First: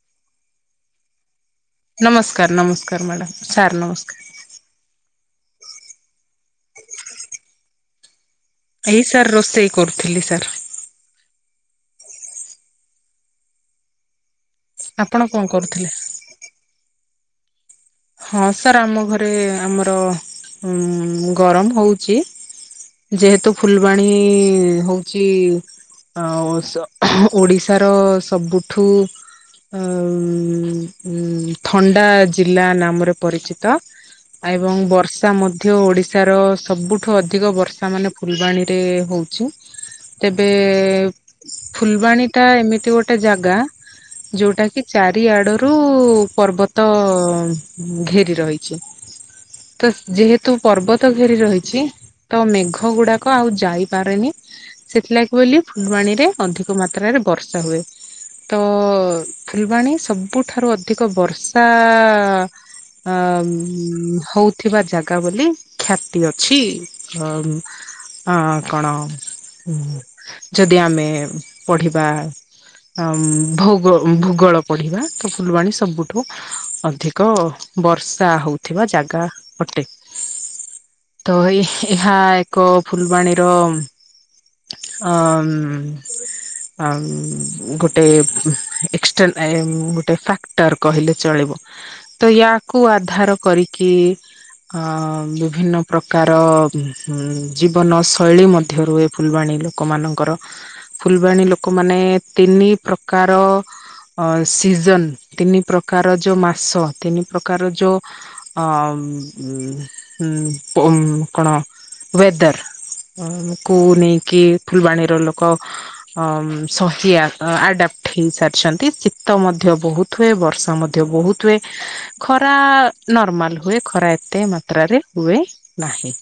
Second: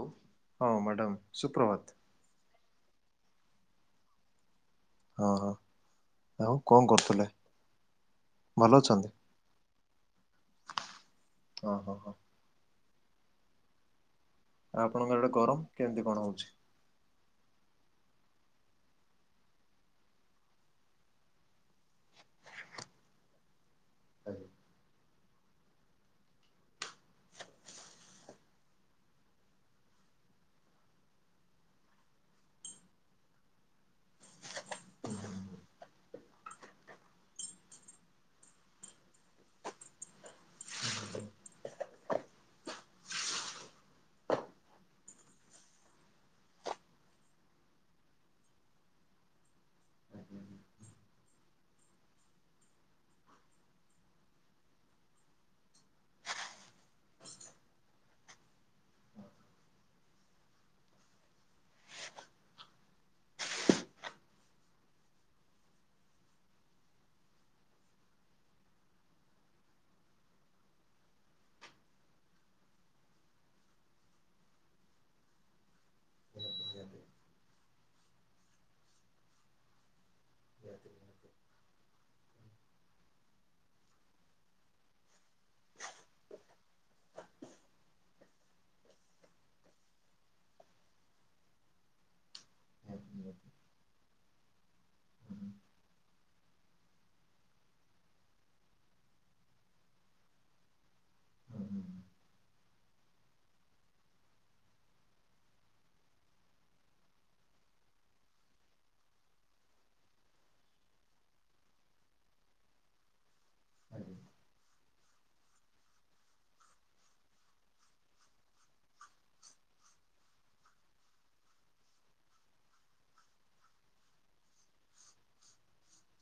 ହଉ ମାଡ଼ାମ ସୁପ୍ରଭାତ। ନମସ୍କାର ନମସ୍କାର ମାଡ଼ାମ୍ ସାର୍ ନମସ୍କାର। ଅଃ ଆଉ କଁ କରୁଥୁଲେ। ଏଇ ସାର୍ ରୋଷେଇ କରୁଥିଲି ସାର୍। [unintelligible] ଆଉ ଆପଣଙ୍କ ଆପଣ ଆଡ଼େ କଣ ଗରମ କରୁଥିଲେ? କେମିତି କଣ ହୋଉଛି। ହଁ ସାର୍ ଆମ ଘରେ ଆମର ଉଁ ଗରମ ହୋଉଚି। ଯେହେତୁ ଫୁଲବାଣୀ ହୋଉ ଚି [unintelligible] ଓଡିଶାର ସବୁଠୁ ଅଁ ଉଁ ଥଣ୍ଡା ଜିଲ୍ଲା ନାମରେ ପରିଚିତ। ଏବଂ ବର୍ଷା ମଧ୍ୟ ଓଡିଶାର ସବୁଠୁ ଅଧିକ ବର୍ଷା ମାନେ ଫୁଲବାଣୀରେ ହୋଉଛି ତେବେ ଫୁଲବାଣୀ ଟା ଏମିତି ଗୋଟେ ଜାଗା। ଯୋଉଟା କି ଚାରି ଆଡରୁ ପର୍ବତ ଘେରି ରହିଛି ତ ଯେହେତୁ ପର୍ବତ ଘେରି ରହିଛି। ତ ମେଘ ଗୁଡାକ ଆଉ ଯାଇପାରେନି। ସେଥିଲାଗି [unintelligible] ଫୁଲବାଣୀରେ ଅଧିକ ମାତ୍ରାରେ ବର୍ଷା ହୁଏ। ତ ଫୁଲବାଣୀ ସବୁଠାରୁ ଅଧିକ ବର୍ଷା ଆଁ ଉଁ ହୋଉଥିବା ଜାଗା ବୋଲି ଖ୍ୟାତି ଅଛି ଅମ୍ ଅଁ କଣ ହୁଁ ଯଦି ଆମେ ପଢିବା ଅମ୍ ଭୌଗ ଭୂଗୋଳ ପଢିବା ତ ଫୁଲବାଣୀ ସବୁ ଠୁ ଅଧିକ ବର୍ଷା ହୋଉଥିବା ଜାଗା ଅଟେ। ନିହାତି। ତ [unintelligible] ଏହା ଏକ ଫୁଲବାଣୀର ଅ ଉଁ ଅମ୍ ଗୋଟେ ଏକ୍ସଟେନ୍, ଏମ୍ ଗୋଟେ କା ଟାର୍ କହିଲେ ଚଳିବ। ତ ୟାକୁ, ଆଜ୍ଞା ଆଧାର କରିକି ଅଁ, ବିଭିନ୍ନ ପ୍ରକାର ହୁଁ, ଜୀବନ ଶୈଳୀ ମଧ୍ୟ ରୁ ଏ ଫୁଲବାଣୀ ଲୋକ ଙ୍କ ମାନଙ୍କର। ଫୁଲବାଣୀ ଲୋକମାନେ ତିନି ପ୍ରକାର ଅ ସିଜନ୍, ତିନି ପ୍ରକାର ଯୋଉ ମାସ। ତିନି ପ୍ରକାର ଯୋଉ ଅ ଉମ୍ ହୁଁ ପୁମ୍ କଣ? ୱେଦର ଉଁ କୁ ନେଇକି ଫୁଲବାଣୀର ଲୋକ ଅମ୍ ସହିଆ ଆଡାପ୍ଟ ହେଇସାର ଛନ୍ତି। ଶୀତ ମଧ୍ୟ ବହୁତ ହୁଏ, ବର୍ଷା ମଧ୍ୟ ବହୁତ ହୁଏ। ଖରା-ଆ ନର୍ମାଲ ହୁଏ, ଖରା ଏତେ ମାତ୍ରାରେ ହୁଏ ନାହିଁ।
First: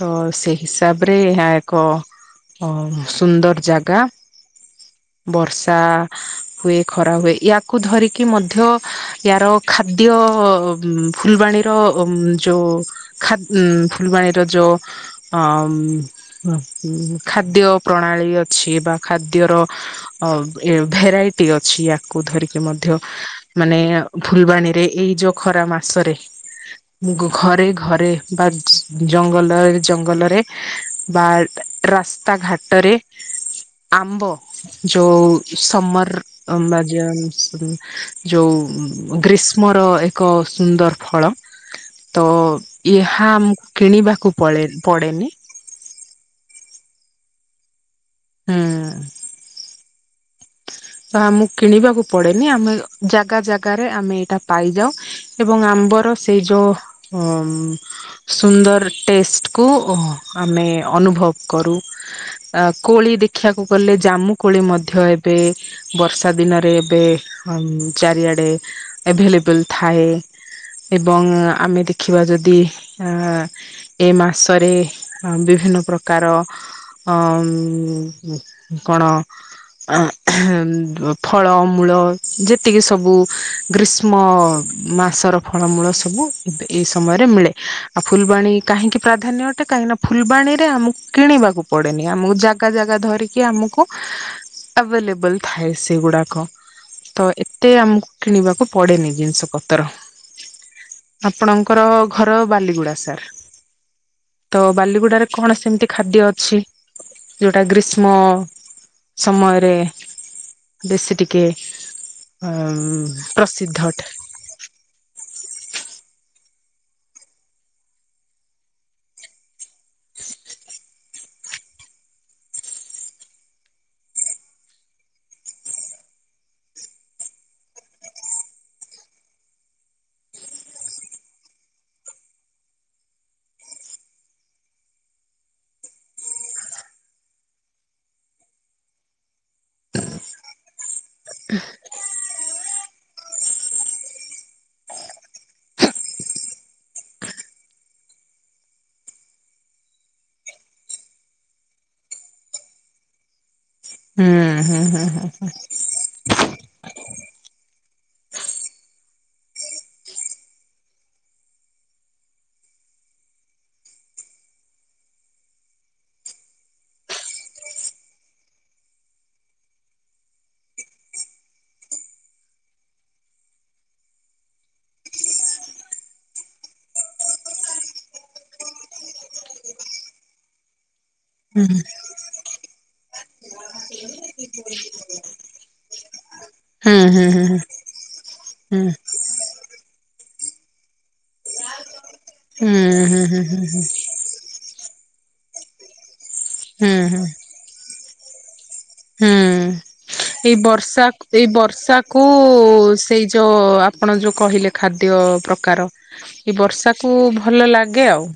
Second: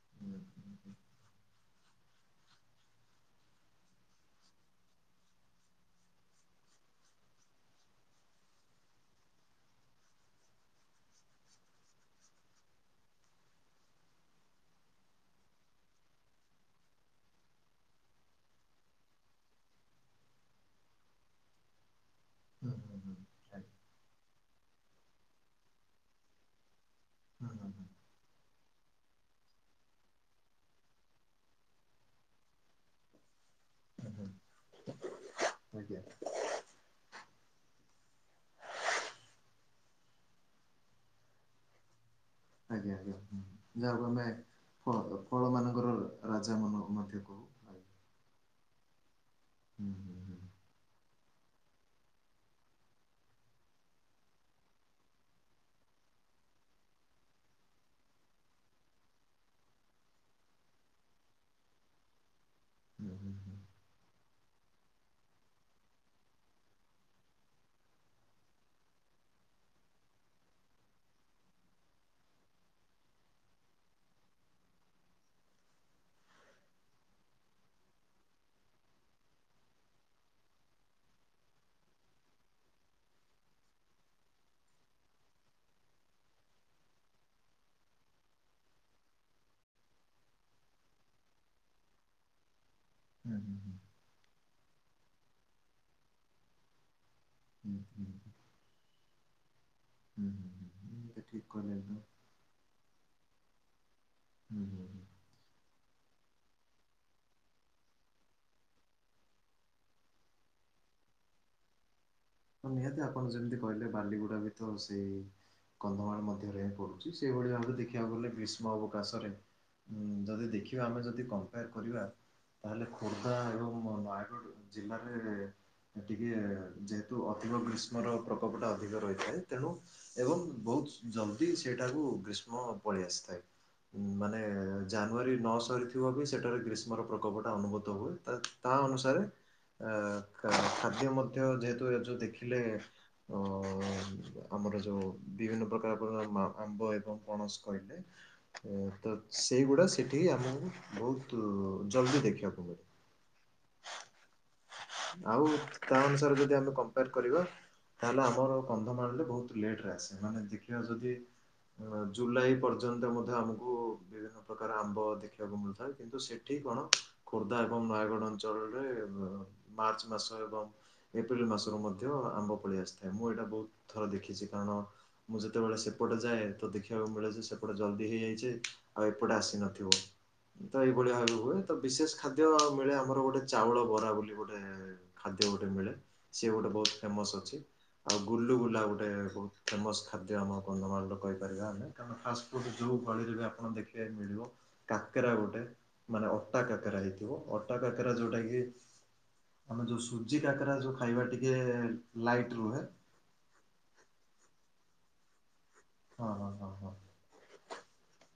ତ ସେ ହିସାବରେ ଏହା ଏକ ଅଁ ସୁନ୍ଦର ଜାଗା। ବର୍ଷା ହୁଏ, ଖରା ହୁଏ, ୟାକୁ ଧରିକି ମଧ୍ୟ ୟାର ଖାଦ୍ୟ-ଅ ଫୁଲବାଣୀର ଉମ୍ ଯୋ ଖାଦ୍ ଉଁ ଫୁଲବାଣୀର ଜୋ ଅମ୍ ଉଁ ହୁ, ଖାଦ୍ୟ ପ୍ରଣାଳୀ ଅଛି ବା ଖାଦ୍ୟର ଅ ଏ ଭେରାଇଟି ଅଛି, ୟା। କୁ ଧରିକି ମଧ୍ୟ ମାନେ, ଫୁଲବାଣୀରେ ଏଇ ଯୋଉ ଖରା ମାସରେ ଙ୍ଗୁ, ଘରେ, ଘରେ ବା ଜଙ୍ଗଲ, ଜଙ୍ଗଲରେ ବା ରାସ୍ତାଘାଟରେ ଆମ୍ବ, ଯଉ ସମର ଅମ୍ବା ଜମସ୍, ଯୋଉ ଉଁ ଉ ଗ୍ରୀଷ୍ମର ଏକ ସୁନ୍ଦର ଫଳ। ତ, ଆଜ୍ଞା ଆଜ୍ଞା ଏହା ଆମକୁ କିଣିବାକୁ ପଳେ ପଡେନି। ଫଳମାନଙ୍କର ରାଜା ମନୋମଧ୍ୟ କହୁ। ହୁଁ। ଉ, ହୁଁ। ହୁଁ ତ ଆମକୁ କିଣିବାକୁ ପଡେନି। ଆମେ ଜାଗା ଜାଗାରେ ଆମେ ଏଇଟା ପାଇଯାଉ। ଏବଂ ଆମ୍ବର ସେଇ ଯୋଉ ଅଂ ସୁନ୍ଦର ଟେଷ୍ଟ କୁ ଆମେ ଅନୁଭବ କରୁ। ଅ କୋଳି ହୁଁ ହୁଁ ହୁଁ ହୁଁ ଦେଖିଆକୁ ଗଲେ, ଜାମୁ କୋଳି ମଧ୍ୟ ଏବେ ବର୍ଷା ଦିନରେ ଏବେ ହଂ ଚାରିଆଡେ ଏଭେଲେବଲ୍ ଥାଏ ଏବଂ ଆମେ ଦେଖିବା ଯଦି ଅଁ ଏ ମାସରେ ବିଭିନ୍ନ ପ୍ରକାର ଅଁ ମ କଣ ଆଁ ଫଳମୂଳ ଯେତିକି ସବୁ ଗ୍ରୀଷ୍ମ ମାସର ଫଳମୂଳ ସବୁ ଏବେ ଏଇ ସମୟରେ ମିଳେ। ଆଉ ଫୁଲବାଣୀ କାହିଁକି, ପ୍ରାଧାନ୍ୟ ଅଟେ କାହିଁକି ନା ଫୁଲବାଣୀରେ ଆମକୁ କିଣିବାକୁ ପଡେନି। ଆମକୁ ଜାଗ୍ ଜା ଧରିକି ଆମକୁ ଆଭଲେବଲ୍ ଥାଏ ସେୁଗୁଡାକ। ତ ହୁଁ ହୁଁ ଏତେ ହୁଁ ଆମକୁ ହୁଁ କିଣିବାକୁ ପଡେନି, ଜିନିଷ ପତର। ହୁଁ ହୁଁ ହୁ ମତେ ଠିକ୍ କରେଦ। ଘର ବାଲିଗୁଡା ସାର୍ ତ ହୁଁ ହୁଁ ହୁଁ। ବାଲିଗୁଡାରେ କଣ ସେମିତି ଖାଦ୍ୟ ଅଛି, ଯଉଟା ଗ୍ରୀଷ୍ମ ସମୟରେ ବେଶୀ ଟିକେ ଅ ହଁ, ନିହାତି ଆପଣ ଯେମିତି ପ୍ରସିଦ୍ଧ କହିଲେ, ଅଟେ ବାଲିଗୁଡା ଭ ତ ସେଇ କନ୍ଧମାଳ ମଧ୍ୟରେ ହିଁ ପଡ଼ୁଛି ସେହିଭଳି ଭାବରେ ଦେଖିବାକୁ ଗଲେ ଗ୍ରୀଷ୍ମ ଅବକାଶରେ ଉଁ, ଯଦି ଦେଖିବା ଆମେ ଯଦି କମ୍ପେୟାର କରିବା ତାହେଲେ ଖୋର୍ଦ୍ଧା ଏବଂ ନୟାଗଡ଼ ଜିଲ୍ଲାରେ ଟିକେ ଯେ ତ ଅଧିକ ଗ୍ରୀଷ୍ମର ପ୍ରକୋପଟା ଅଧିକ ରହିଥାଏ ତେଣୁ ଏବଂ ବହୁତ ଜଲଦି ସେଇଟାକୁ ଗ୍ରୀଷ୍ମ ପଳେଇ ଆସିଥାଏ। ମାନେ ଜାନୁଆରୀ ନଶରି ଥିବ ବି ସେଠାରେ ଗ୍ରୀଷ୍ମର ପ୍ରକୋପଟା ଅନୁଭୂତ ହୁଏ। ତା ଅନୁସାରେ ଅ ଖା ଖାଦ୍ୟ ମଧ୍ୟ ଯେହେତୁ ଏରା ଯୋଉ ଦେଖିଲେ ଆଁ ଆମର ଯୋଉ ବିଭିନ୍ନ ପ୍ରକାର ଆମ୍ବ ଏବଂ ପଣସ କହିଲେ ଏ ତ ସେଇଗୁଡା ସେଠି ଆମକୁ ବହୁତ ଜଲଦି ଦେଖିବାକୁ ମିଳେ। ଆଉ ତା ଅନୁସାରେ ଯଦି ଆମେ କ ମ୍ପେୟାର କରିବା ତାହେଲେ ଆମର କନ୍ଧମାଳ ବହୁତ୍ ଲେଟରେ ଆସେ। ମାନେ ଦେଖିବା ଯଦି ଜୁଲାଇ ପର୍ଯ୍ୟନ୍ତ ମଧ୍ୟ ଆମକୁ ବିଭିନ୍ନ ପ୍ରକାର ଆମ୍ବ ଦେଖିବାକୁ ମିଳିଥାଏ କିନ୍ତୁ ସେ ଏଠି କଣ ଖୋର୍ଦ୍ଧା ଏବଂ ନୟାଗଡ ଅଞ୍ଚଳରେ ମାର୍ଚ୍ଚ ମାସ ଏବଂ ଏପ୍ରିଲ ମାସରୁ ମଧ୍ୟ ଆମ୍ବ ଫଳି ଆସିଥାଏ। ମୁଁ ଏଇଟା ବହୁତ ଥର ଦେଖିଛି କାରଣ ମୁଁ ସେତେବେଳେ ସେପଟେ ଯାଏ ତ ଦେଖିବାକୁ ମିଳେ ଯେ ସେପଟେ ଜଲ୍ଦି ହେଇଯାଇଛି। ଆଉ ଏପଟେ ଆସି ନଥିବ ତ ଏଇଭଳିଆ ଭାବ। ହୁଏ। ତ ବିଶେଷ ଖାଦ୍ୟ ମିଳେ ଆମର ଗୋଟେ ଚାଉଳ ବରା ବୋଲି ଗୋଟେ ଖାଦ୍ୟ ଗୋଟେ ମିଳେ। ସିଏ ଗୋଟେ ବହୁତ ଫେମସ୍ ଅଛି। ଆଉ ଗୁଲୁଗୁଲା ଗୋଟେ ବହୁତ ଫେମସ୍ ଖାଦ୍ୟ ଆମ କନ୍ଧମାଳର କହିପାରିବା ଆମେ କାରଣ ଫାଷ୍ଟ ଯୋଉ ଗଳିରେ ବି ଆପଣ ଦେଖିବା ମିଳିବ କାକେରା ଗୋଟେ ମାନେ ଅଟା କାକରା ହେଇଥିବ ଅଟା କାକରା ଯୋଉଟା କି ଆମେ ଯୋଉ ସ ଯି କାକରା ଯୋଉ ତା ଖାଇବା ଏଇ ଟିକେ ବର୍ଷାକୁ ଲାଇଟ୍ ରୁହେ ସେଇ ଯୋଉ ଆପଣ ଯୋଉ କହିଲେ ଖାଦ୍ୟ ପ୍ରକାର ହଁ ହଁ ଏଇ ହଁ ହଁ। ବର୍ଷାକୁ ଭଲ ଲାଗେ ଆଉ।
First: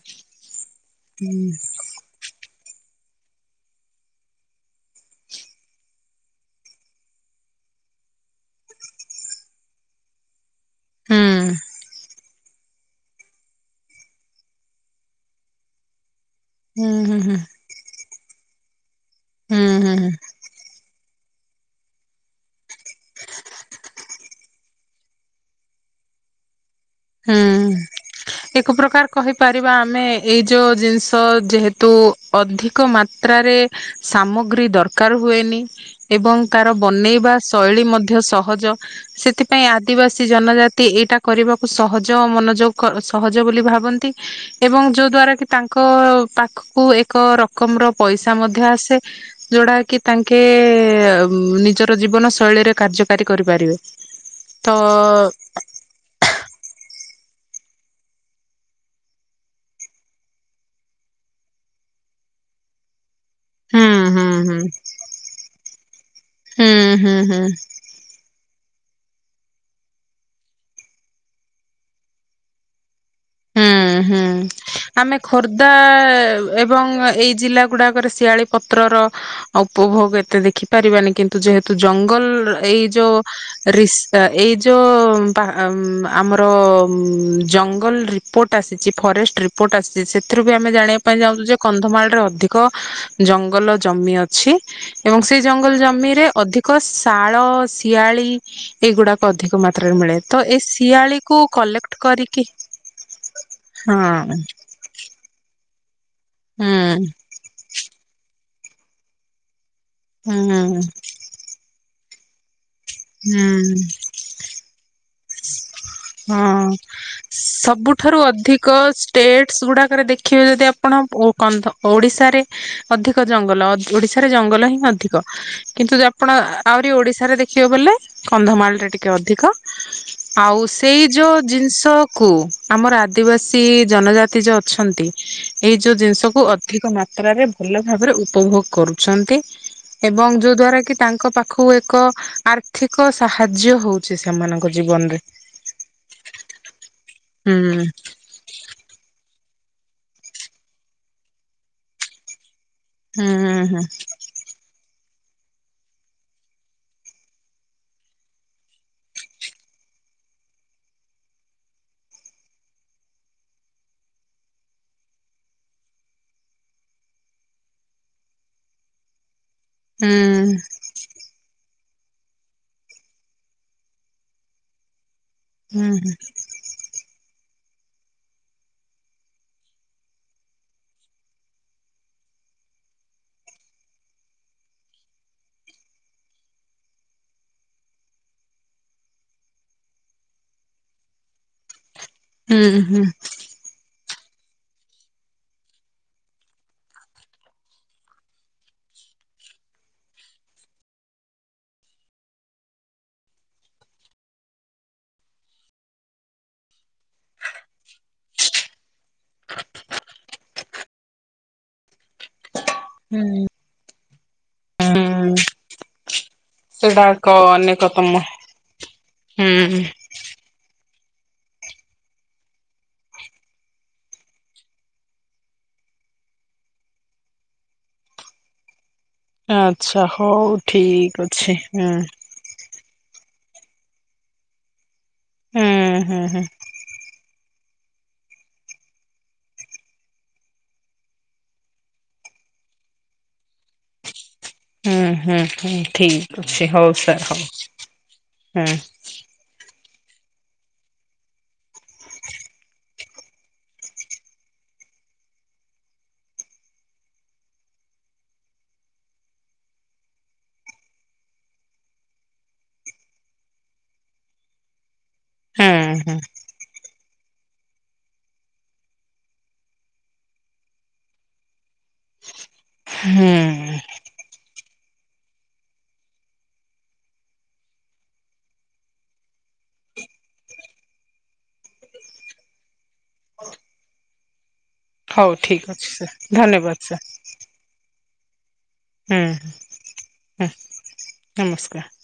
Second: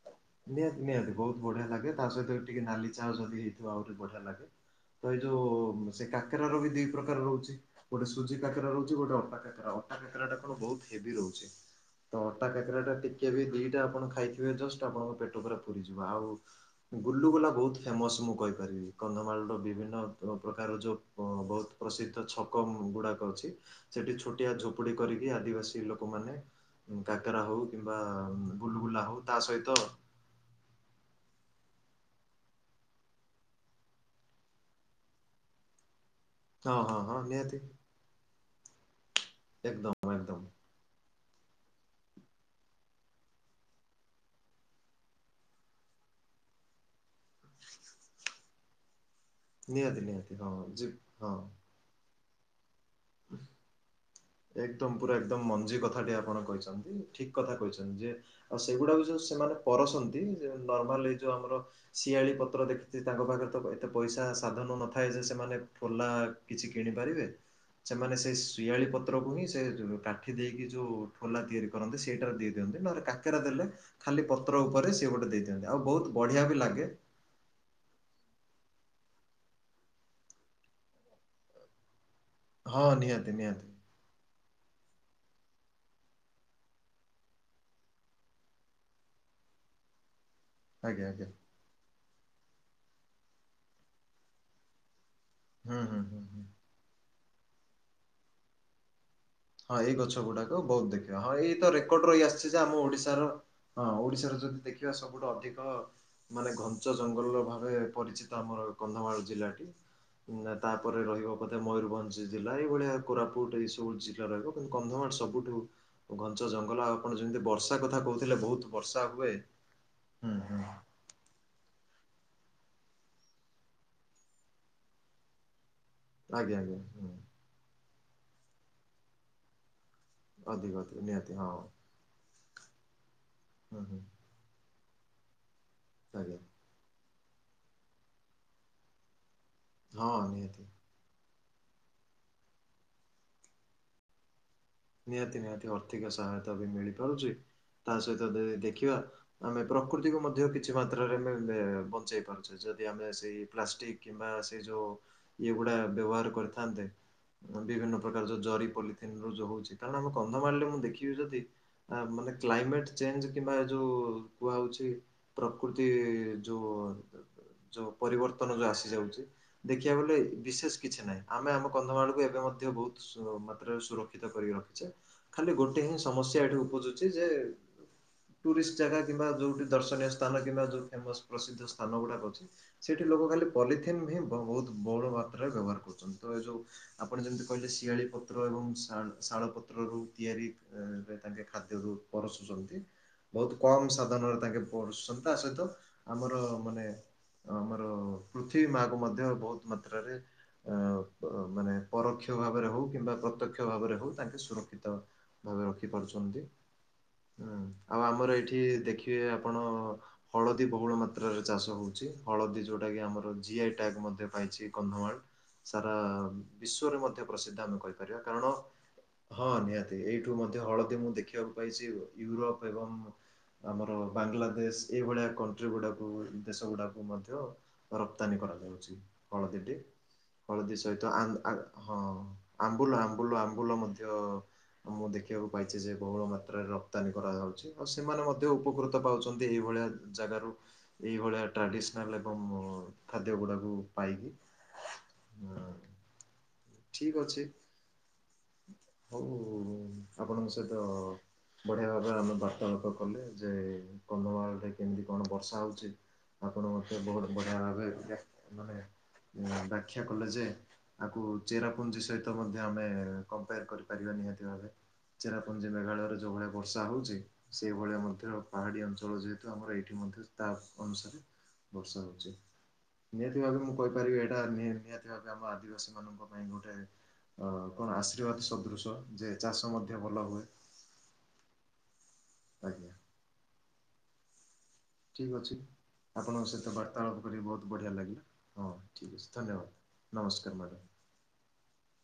ନିହାତି ନିହାତି ବହୁତ ହୁଁ ବଢିଆ ଲାଗେ ତା ସହିତ ଟିକେ ନାଲି ଚାହା ଯଦି ହେଇଥିବ ଆହୁରି ବଢିଆ ଲାଗେ। ତ ଏଇ ଯୋଉ ସେ କାକେର ର ବି ଦି ପ୍ରକାର ରହୁଛି। ଗୋଟେ ସୁଜି କାକେରା ରହୁଛି ଗୋଟେ ଅଟା କାକେରା ରହୁଛି। ଅଟା କାକେରା ଟା କଣ ବହୁତ ହେଭି ରହୁଛି ହୁଁ ତ ଅଟା କାକେରା ଟା ଟିକେ ବି ଦିଟା ଆପଣ ଖାଇଥିବେ ଜଷ୍ଟ ଆପଣଙ୍କ ପେଟ ପୁରା ପୁରିଯିବ ଆଉ ହୁଁ ହୁଁ ଗୁଲୁଗୁଲା ବହୁତ ଫେମସ ମୁଁ କହିପାରିବି। କନ୍ଧମାଳର ହୁଁ ହୁଁ ହୁଁ ବିଭିନ୍ନ ପ୍ରକାର ଯେଉଁ ବହୁତ ପ୍ରସିଦ୍ଧ ଛକ ଗୁଡ଼ାକ ଅଛି। ସେଠି ଛୋଟିଆ ଝୋପୁଡି କରିକି ଆଦିବାସୀ ଲୋକମାନେ ହୁଁ କାକରା ହଉ ହୁଁ କିମ୍ବା ଗୁଲଗୁଲା ହଉ ତା ସହିତ ମାନେ ଏଇ ଯୋଉ ଜିନିଷ ଯେହେତୁ ଅଧିକ ମାତ୍ରାରେ ସାମଗ୍ରୀ ଦରକାର ହୁଏନି ଏବଂ ତାର ହଁ ହଁ ହଁ ବନେଇବା ନିହାତି। ଶୈଳୀ ମଧ୍ୟ ସହଜ ସେଥିପାଇଁ ଏକଦମ ଆଦିବାସୀ ଏକଦମ ଜନଜାତି ତି ଏଇଟା କରିବାକୁ ସହଜ ମନୋଯୋଗ କ ସହଜ ବୋଲି ଭାବନ୍ତି। ଏବଂ ଯୋଉ ଦ୍ଵାରା କି ତାଙ୍କ ପାଖକୁ ଏକ ରକମ ର ପଇସା ମଧ୍ୟ ଆସେ। ଯୋଉଡା ନିହାତି କି ନିହାତି ତାଙ୍କେ ହଁ ଜି ହଁ। ନିଜ ର ଜୀବନ ଶୈଳୀରେ କାର୍ଯ୍ୟକାରୀ କରିପାରିବେ। ତ ଏକଦମ ପୁରା ଏକଦମ ମଞ୍ଜି କଥା ଟି ଆପଣ କହିଛନ୍ତି ଠିକ କଥା କହିଛନ୍ତି ଯେ ଆଉ ସେଇଗୁଡା ଯୋଉ ସେମାନେ ପରସନ୍ତି ନର୍ମାଲ ଏଇ ଯୋଉ ଆମର ଶିଆଳି ପତ୍ର ଦେଖିଥିବେ ତାଙ୍କ ପାଖରେ ତ ଏତେ ହୁଁ ଏତେ ହୁଁ ପଇସା ହୁଁ। ସାଧନ ନଥାଏ ଯେ ସେମାନେ ଠୋଲା ହୁଁ କିଛି କିଣି ହୁଁ ପାରିବେ। ହୁଁ। ସେମାନେ ସେଇ ଶିଆଳି ପତ୍ର ତ୍ରକୁ ହିଁ ସେ କାଠି ଦେଇକି ଯୋଉ ଠୋଲା ତିଆରି କରନ୍ତି ସେଇଟା ଦେଇ ଦିଅନ୍ତି ନହଲେ କ କେରା ଦେଲେ ହୁଁ ହୁଁ ଖାଲି ପତ୍ର ଉପରେ ସିଏ ଗୋଟେ ଦେଇଦିଅନ୍ତି। ଆଉ ବହୁତ ବଢିଆ ବି ଲାଗେ। ହଁ ଏଇ ଜିଲ୍ଲା ଗୁଡାକରେ ଶିଆଳି ପତ୍ରର ଉପଭୋଗ ଏତେ ଦେଖିପାରିବାନି କିନ୍ତୁ ଯେହେତୁ ଜଙ୍ଗଲ ଏଇ ହଁ ଯୋଉ ନିହାତି ନିହାତି ତ ଏଇ ଯୋଉ ଆମର ଜଙ୍ଗଲ ରେ ରିପୋର୍ଟ ଆସିଛି ଫରେଷ୍ଟ ରିପୋର୍ଟ ଆସିଛି ସେଥିରୁ ବି ଆମେ ଜାିବା ଆଜ୍ଞା ପାଇଁ ଆଜ୍ଞା ଚାଉଛୁ ଯେ କନ୍ଧମାଳ ରେ ଅଧିକ ଜଙ୍ଗଲ ଜମି ଅଛି। ଏବଂ ସେ ଜଙ୍ଗଲ ହୁଁ ହୁଁ ହୁଁ ଜମିରେ ହୁଁ। ଅଧିକ ଶାଳ ଶିଆଳି ଏଇଗୁଡାକ ଅଧିକ ହଁ ଏଇ ମାତ୍ରାରେ ମିଳେ ଗଛ ତ ଗୁଡାକ ଏଇ ବହୁତ ଦେଖିବା ହଁ ଶିଆଳିକୁ ଏଇ ତ କଲେକ୍ଟ ରେକର୍ଡ ରହି କରିକି ଆସିଛି ଯେ ଆମ ଓଡିଶାର ହଁ ଓଡିଶାର ଯଦି ଦେଖିବା ସବୁଠୁ ଅଧିକ ମାନେ ଘଞ୍ଚ ହୁଁ ଜଙ୍ଗଲ ଭାବେ ପରିଚି ତ ଆମର କନ୍ଧମାଳ ଜିଲ୍ଲାଟି। ହୁଁ ହୁଁ ତାପରେ ରହିବ ବୋଧେ ମୟୂରଭଞ୍ଜ ଜିଲ୍ଲା ଏଇଭଳିଆ କୋରାପୁଟ ଏଇ ସବୁୁ ଜିଲ୍ଲା ରହିବ କିନ୍ତୁ କନ୍ଧମାଳ ସବୁଠୁ ଘଞ୍ଚ ହଁ ଜଙ୍ଗଲ ଆଉ ଆପଣ ଯେମିତି ବର୍ଷା କଥା ସବୁଠାରୁ କହୁଥିଲେ ବହୁତ ଅଧିକ ବର୍ଷା ହୁଏ। ଷ୍ଟେଟ ଗୁଡାକରେ ହୁଁ ଦେଖିବେ ହୁଁ ଯଦି ଆପଣ କନ୍ଧ ଓଡ଼ିଶାରେ ଅଧିକ ଜଙ୍ଗଲ ଓଡିଶାରେ ଜଙ୍ଗଲ ହିଁ ଅଧିକ। କିନ୍ତୁ ଆପଣ ଆଜ୍ଞା ଆଜ୍ଞା ଆହୁରି ହୁଁ ଓଡିଶାରେ ଦେଖିବେ ବୋଲେ କନ୍ଧମାଳରେ ଟିକେ ଅଧିକ। ଅଧିକ ଅଧିକ ଏଇ ନିହାତି ଯୋଉ ହଁ ଜିନିଷ କୁ ଆମର ଆଦିବାସୀ ହୁଁ ହୁଁ ଜନଜାତି ଯୋଉ ଅଛନ୍ତି। ଏଇ ଯୋଉ ଜିନିଷ ଆଜ୍ଞା। କୁ ଅଧିକ ମାତ୍ରାରେ ଭଲ ଭାବରେ ଉପଭୋଗ କରୁଛନ୍ତି। ହଁ ଏବଂ ଯୋଉ ନିହାତି। ଦ୍ଵାରା କି ତାଙ୍କ ପାଖକୁ ଏକ ଆର୍ଥିକ ସାହାଯ୍ୟ ହଉ ସେ ସେମାନଙ୍କ ଜୀବନ ନିହାତି ନିହାତି ଅର୍ଥିକ ସହାୟତା ବି ମିଳିପାରୁଛି ତା ସହିତ ତ ଦେଖିବା ଆମେ ପ୍ରକୃତିକୁ ମଧ୍ୟ କିଛି ମାତ୍ରାରେ ଆମେ ବଞ୍ଚେଇ ପାରୁ ଯଦି ଆମେ ସେଇ ପ୍ଲାଷ୍ଟିକ୍ କିମ୍ବା ସେ ଯଉ ଇଏଗୁଡା ବ୍ୟବହାର କରିଥାନ୍ତେ ବିଭିନ୍ନ ପ୍ରକାର ଯୋଉ ଜରି ପଲିଥିିନ ର ଯୋଉ ହଉଛି କାରଣ ଆମେ କନ୍ଧ ମାରିଲେ ମୁଁ ଦେଖିବି ଯଦି ମାନେ କ୍ଲାଇମେଟ ଚେଞ୍ଜ କିମ୍ବା ଯୋଉ କୁହା ହଉଛି ପ୍ରକୃତି ଯୋଉ ଯୋଉ ପରିବର୍ତ୍ତନ ଯୋଉ ଆସି ଯାଉଛି ଦେଖିବାକୁ ବଲେ ବିଶେଷ କିଛି ନହିଁ ଆମେ ଆମ କନ୍ଧମାଳକୁ ଏବେ ମଧ୍ୟ ବହୁତ ମାତ୍ରାରେ ସୁରକ୍ଷିତ କରିକି ରଖିଛେ। ଖାଲି ଗୋଟେ ହିଁ ସେଇଟା ସମସ୍ୟା ଏଠି ଉପୁଜୁଛି ଯେ ଟୁରିଷ୍ଟ ଜାଗା କିମ୍ବା ଯେଉଁଠି ଦର୍ଶନୀୟ ସ୍ଥାନ କିମ୍ବା ଯେଉଁ ଫେମସ୍ ପ୍ରସିଦ୍ଧ ସ୍ଥାନ ଗୁଡ଼ାକ ଅଛି ସେଇଠି ଲୋକ ଖାଲି ପଲିଥିନ୍ ହଁ ବହୁତ ବହୁ ମାତ୍ରାରେ ବ୍ୟବହାର କରୁଛନ୍ତି। ତ ଏ ଯୋଉ ଆପଣ ଯେମିତି କହିଲେ ଶିଆଳି ପତ୍ର ଏବଂ ଶାଳ ପ ତ୍ରା ରୁ ତିଆରି ତାଙ୍କେ ଖାଦ୍ୟରୁ ପରସୁଛନ୍ତି ବହୁତ କମ ସାଧନରେ ତାଙ୍କେ ପସୁଛନ୍ତି ତା ସହିତ ଆମର ମାନେ ଆମର ପୃଥିବୀ ମାକୁ ମଧ୍ୟ ବହୁତ ମାତ୍ରାରେ ଅ ମାନେ ପରୋକ୍ଷ ଭାବରେ ହଉ କିମ୍ବା ପ୍ରତ୍ୟକ୍ଷ ଭାବରେ ହଉ ତାଙ୍କେ ସୁରକ୍ଷ ଭାବେ ରଖିପାରୁଛନ୍ତି। ହୁଁ ଆଉ ଆମର ଏଇଠି ଦେଖିବେ ଆପଣ ହଳଦୀ ବହୁଳ ମାତ୍ରାରେ ଚାଷ ହଉଛି। ହଳଦୀ ଯୋଉଟା କି ଆମର ଜି ଆଇ ତ୍ୟାଗ ମଧ୍ୟ ପାଇଛି କନ୍ଧମାଳ ସାରା ବିଶ୍ୱରେ ମଧ୍ୟ ଏକ ପ୍ରସିଦ୍ଧ ଆମେ ଅନେକତମ କହିପାରିବା। କାରଣ ହଁ ହୁଁ ନିହାତି ଏଇଠୁ ମଧ୍ୟ ହଳଦୀ ମୁଁ ଦେଖିବାକୁ ପାଇଛି ୟୁରୋପ ଏବଂ ଆମର ବାଂଲାଦେଶ ଏଇଭଳିଆ କଣ୍ଟ୍ରି ଗୁଡ଼ାକୁ ଦେଶ ଗୁଡ଼ାକୁ ମଧ୍ୟ ରପ୍ତାନୀ କରାଯାଉଛି ହଳଦୀଟି। ଆଚ୍ଛା ହଉ ହଳଦୀ ସହିତ ଠିକ ଅଛି [unintelligible] ହୁଁ ହଁ ଆମ୍ବୁଲ ଆମ୍ବୁଲ ଆମ୍ବୁଲ ମଧ୍ୟ ମୁଁ ଦେଖିବାକୁ ହୁଁ ପାଇଛି ଯେ ହୁଁ ବହୁଳ ହୁଁ। ମାତ୍ରାରେ ରକ୍ ରୁପ୍ତାନୀ କରାଯାଉଛି ଆଉ ସେମାନେ ମଧ୍ୟ ଉପକୃତ ପାଉଛନ୍ତି ଏଇଭଳିଆ ଜାଗାରୁ ଏଇଭଳିଆ ଟ୍ରାଡିସନାଲ ଏବଂ ଖାଦ୍ୟ ଗୁଡ଼ାକୁ ପାଇକି। ହୁଁ ହୁଁ ହୁଁ ଠିକ ଅଛି ହଉ ଠିକ୍ ସାର୍ ଅଛି ହଉ। ହୁଁ ହଉ ଆପଣଙ୍କ ସହିତ ବଢିଆ ଭାରେ ଆମେ ବାର୍ତ୍ତାଳାପ କଲେ ଯେ କନ୍ଧମାଳରେ କେମିତି କଣ ବର୍ଷା ହଉଛି। ଆପଣ ମତେ ବହୁତ ବଢିଆ ଭାବେ ମାନେ ବ୍ୟାଖ୍ୟା କଲେ ଯେ ଆକୁ ଚେରା ପୁଞ୍ଜି ସହିତ ମଧ୍ୟ ଆମେ କମ୍ପେୟାର କରିପାରିବା ନିହାତି ଭାବେ ହୁଁ ଚେରାପଞ୍ଜି ହୁଁ ମୋଘାଳୟର ଯୋଉ ଭଳି ବର୍ଷା ହଉଛି ସେଇଭଳିଆ ମଧ୍ୟ ପାହାଡି ଅଞ୍ଚଳ ଯେହେତୁ ଆମର ଏଇଠି ମଧ୍ୟ ତା ଅ ଅନୁସାରେ ବର୍ଷା ହେଉଛି ନିହାତି ଭାବେ ମୁଁ ହୁଁ। କହିପାରିବି ଏଇଟା ନିହାତି ଭାବେ ଆମ ଆଦିବାସୀ ମାନଙ୍କ ପାଇଁ ଗୋଟେ ଅ କଣ ଆଶୀର୍ବାଦ ସଦୃଶ ଯେ ଚାଷ ମଧ୍ୟ ଭଲ ହୁଏ। ଆଜ୍ଞା ହଉ ଠିକ୍ ଅଛି ଠିକ ସାର୍ ଆପଣଙ୍କ ସହିତ ଧନ୍ୟବାଦ ସାର୍ ବାର୍ତ୍ତାଳାପ କରିକି ବହୁତ ବଢ଼ିଆ ଲାଗିଲା ହଁ। ଠିକ୍ ଅଛି ହଁ ଧନ୍ୟବାଦ ନମସ୍କାର ମ୍ୟାଡ଼ାମ୍। ହଁ ନମସ୍କାର୍